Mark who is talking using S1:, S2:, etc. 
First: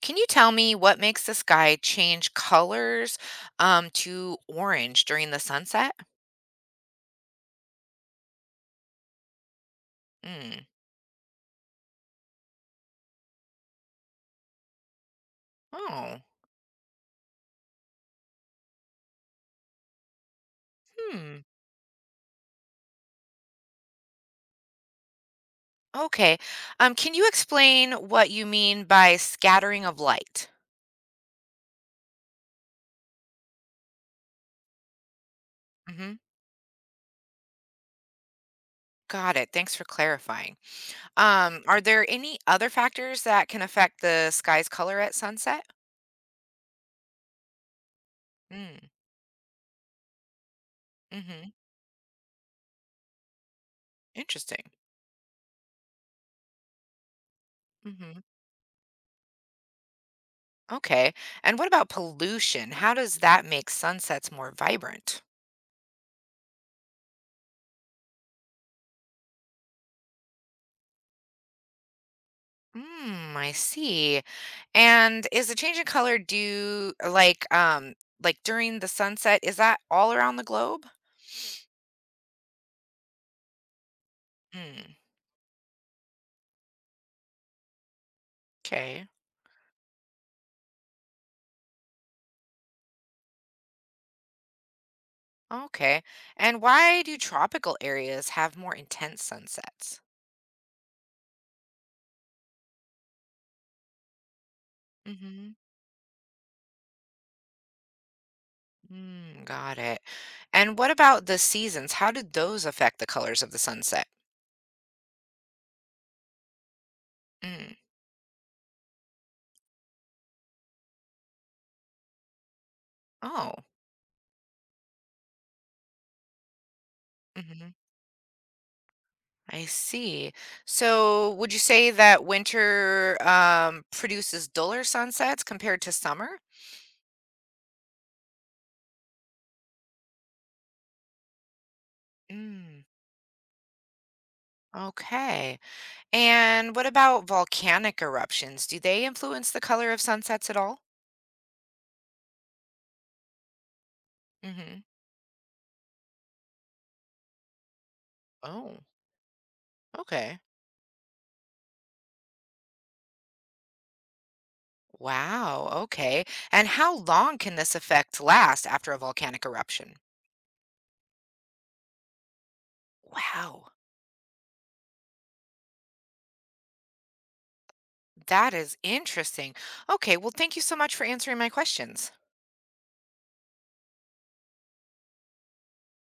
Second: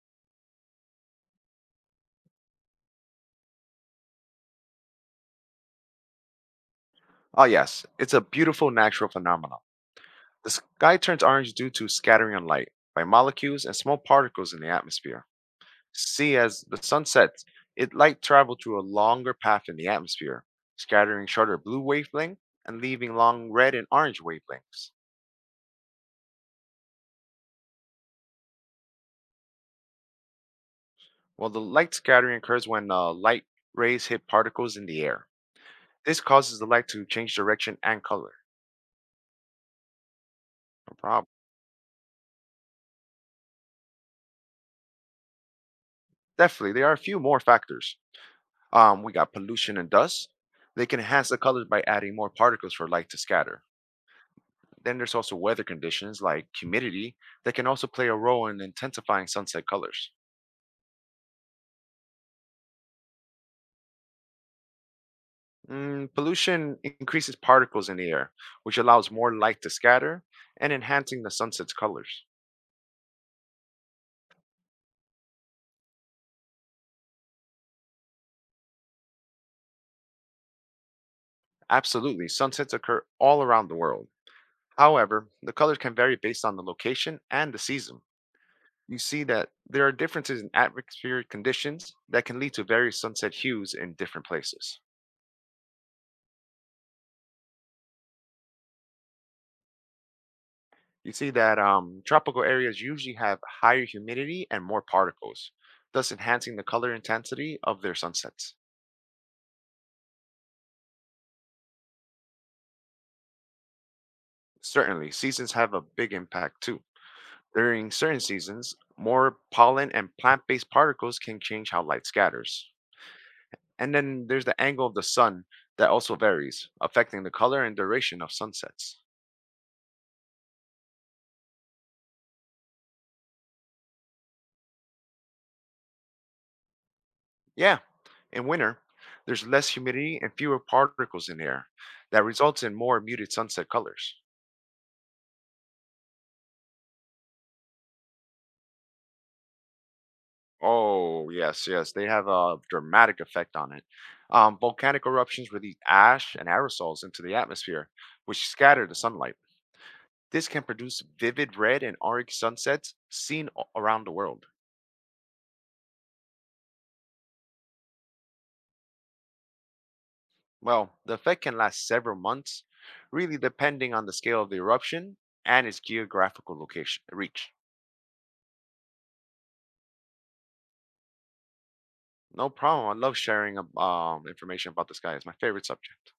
S1: Can you tell me what makes the sky change colors to orange during the sunset?
S2: Ah, yes, it's a beautiful natural phenomenon. The
S1: Mm.
S2: sky turns orange due to scattering of light by molecules and small particles in the atmosphere.
S1: Oh,
S2: See, as the sun sets, it light travels through a longer path in the atmosphere, scattering
S1: hmm.
S2: shorter blue wavelengths and leaving long red and orange wavelengths.
S1: Okay. Can you explain what you mean by scattering of light?
S2: Well, the light scattering occurs when light rays hit particles in the air.
S1: Hmm.
S2: This causes the light to change direction and color.
S1: Got it. Thanks for clarifying.
S2: No problem.
S1: Are there any other factors that can affect the sky's color at sunset?
S2: Definitely, there are a few more factors.
S1: Mm.
S2: We got pollution and dust. They can enhance the
S1: Hmm.
S2: colors by adding more particles for light to scatter.
S1: Interesting.
S2: Then there's also weather conditions like humidity that can also play a
S1: Hmm.
S2: role in intensifying sunset colors.
S1: Okay. And what about pollution? How does that make sunsets more vibrant?
S2: Mm, pollution increases particles in the air, which allows more light to scatter and enhancing the sunset's colors.
S1: Mm, I see. And is the change in color due during the sunset? Is that all around the globe?
S2: Absolutely, sunsets occur all around the world.
S1: Mm,
S2: However, the colors can vary based on the location and the season. You
S1: okay.
S2: see that there are differences in atmospheric conditions that can lead to various sunset hues in different places.
S1: Okay. And why do tropical areas have more intense sunsets?
S2: You see that tropical areas usually have higher humidity and more
S1: Mm-hmm.
S2: particles, thus enhancing the color intensity of their sunsets.
S1: Mm, got it. And what about the seasons? How do those affect the colors of the sunset?
S2: Certainly, seasons have a big impact too.
S1: Mm.
S2: During certain seasons, more pollen and plant based particles can change how light scatters.
S1: Oh.
S2: And then there's the angle of the sun that also varies, affecting the color
S1: Mm-hmm.
S2: and duration of sunsets.
S1: I see. So would you say that winter produces duller sunsets compared to summer?
S2: Yeah, in winter, there's less humidity and fewer particles in the air. That results in
S1: Mm,
S2: more muted sunset colors.
S1: okay. And what about volcanic eruptions? Do they influence the color of sunsets at all?
S2: Oh, yes, yes. They have a dramatic effect on it. Um,
S1: Hmm.
S2: volcanic eruptions release ash and aerosols into the atmosphere, which
S1: Oh,
S2: scatter the sunlight.
S1: okay.
S2: This can produce vivid red and orange sunsets seen around the world.
S1: Wow, okay. And how long can this effect last after a volcanic eruption?
S2: Well, the effect can last several months, really
S1: Wow,
S2: depending on the scale of the eruption and its geographical location reach.
S1: that is interesting. Okay, well, thank you so much for answering my questions.
S2: No problem. I love sharing information about the sky. It's my favorite subject.